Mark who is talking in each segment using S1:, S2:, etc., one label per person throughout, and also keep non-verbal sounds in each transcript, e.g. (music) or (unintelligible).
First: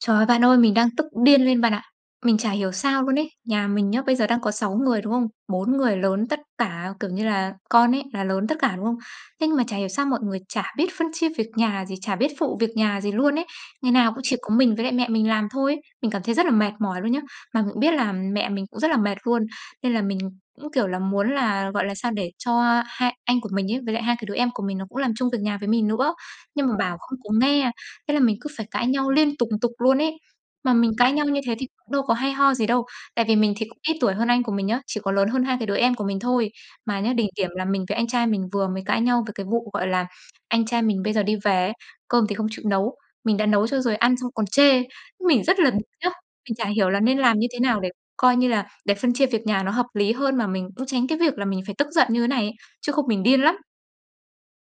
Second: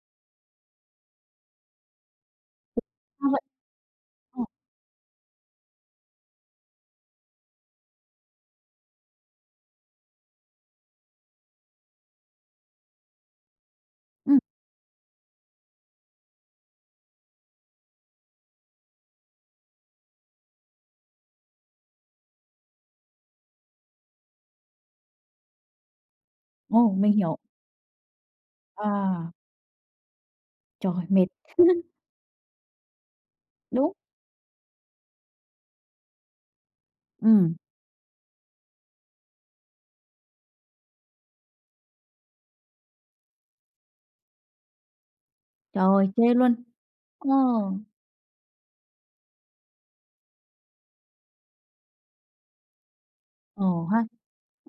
S1: Trời ơi, bạn ơi, mình đang tức điên lên bạn ạ. Mình chả hiểu
S2: (unintelligible)
S1: sao luôn ấy,
S2: Sao vậy?
S1: nhà mình nhá, bây giờ đang
S2: Ờ.
S1: có 6 người, đúng không? 4 người lớn tất cả, kiểu như là, con ấy là lớn tất cả, đúng không? Thế nhưng mà chả hiểu sao mọi người chả biết phân chia việc nhà gì, chả biết phụ việc nhà gì luôn ấy. Ngày nào cũng chỉ
S2: Ừm.
S1: có mình với lại mẹ mình làm thôi ấy. Mình cảm thấy rất là mệt mỏi luôn nhá. Mà mình cũng biết là mẹ mình cũng rất là mệt luôn, nên là mình cũng, kiểu là, muốn là, gọi là, sao để cho hai anh của mình ấy, với lại hai cái đứa em của mình nó cũng làm chung việc nhà với mình nữa. Nhưng mà
S2: Ồ,
S1: bảo
S2: mình
S1: không có
S2: hiểu.
S1: nghe, thế là mình cứ phải cãi nhau
S2: À.
S1: liên tục tục luôn ấy. Mà mình
S2: Trời,
S1: cãi nhau
S2: mệt.
S1: như thế thì
S2: (chuckles)
S1: cũng đâu có hay ho gì đâu. Tại vì mình thì cũng
S2: Đúng.
S1: ít tuổi hơn anh của mình nhá, chỉ có lớn hơn hai cái đứa em của mình thôi. Mà nhá, đỉnh điểm
S2: Ừm.
S1: là mình với anh trai mình vừa mới cãi nhau về cái vụ, gọi là, anh trai mình bây giờ đi về ấy, cơm thì không chịu nấu, mình đã nấu cho rồi ăn xong còn chê. Mình rất là bực nhá.
S2: Trời, chê
S1: Mình
S2: luôn.
S1: chả hiểu là nên
S2: Ờ.
S1: làm như thế nào để coi như là để phân chia việc nhà nó hợp lý hơn, mà mình cũng tránh cái việc là mình phải tức giận như này ấy, chứ không mình điên lắm.
S2: Ờ ha.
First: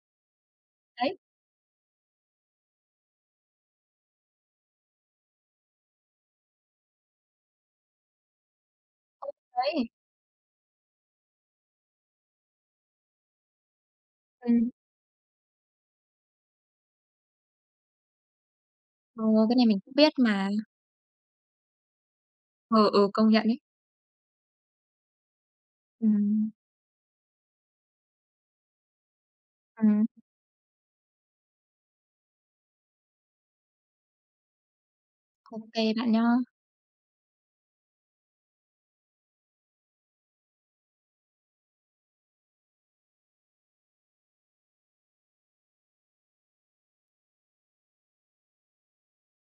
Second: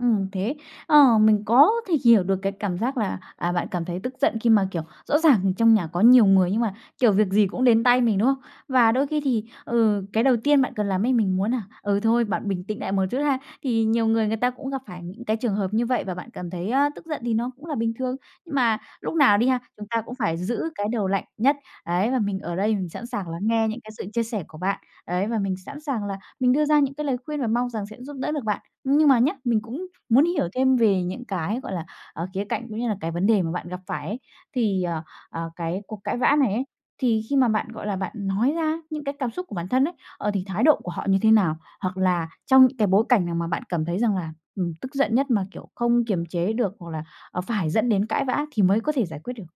S2: Ừm, thế
S1: Đấy.
S2: ờ, mình có thể hiểu được cái cảm giác là, à, bạn cảm thấy tức giận khi mà, kiểu, rõ ràng trong nhà có nhiều người, nhưng mà, kiểu, việc gì cũng đến tay mình, đúng không? Và đôi khi
S1: Ừ,
S2: thì,
S1: đấy.
S2: ừ, cái đầu tiên bạn cần làm ấy, mình muốn nà, ừ, thôi bạn bình tĩnh nại một chút ha. Thì nhiều người người ta
S1: Ừm.
S2: cũng gặp phải những cái trường hợp như vậy, và bạn cảm thấy, a, tức giận thì nó cũng là bình thường. Mà lúc nào
S1: Ồ,
S2: đi
S1: cái
S2: ha,
S1: này mình
S2: chúng
S1: cũng
S2: ta
S1: biết
S2: cũng phải
S1: mà.
S2: giữ cái đầu lạnh nhất. Ấy, và mình ở đây mình
S1: Ừ,
S2: sẵn
S1: ừ, công
S2: sàng lắng
S1: nhận ấy.
S2: nghe những cái sự chia sẻ của bạn. Ấy, và mình sẵn sàng là
S1: Ừm.
S2: mình đưa ra những cái lời khuyên và mong rằng sẽ giúp đỡ được bạn. Nhưng mà nhá, mình cũng
S1: Ừm.
S2: muốn hiểu thêm về những cái, gọi là, ờ, khía cạnh, cũng như là cái vấn đề mà bạn gặp phải ấy. Thì, ờ, ờ,
S1: Ô
S2: cái
S1: kê
S2: cuộc
S1: bạn
S2: cãi
S1: nhá.
S2: vã này ấy, thì khi mà bạn, gọi là, bạn nói ra những cái cảm xúc của bản thân ấy, ờ, thì thái độ của họ như thế nào? Hoặc là trong những cái bối cảnh nào mà bạn cảm thấy rằng là, ừm, tức giận nhất, mà, kiểu, không kiềm chế được, hoặc là, ờ, phải dẫn đến cãi vã thì mới có thể giải quyết được?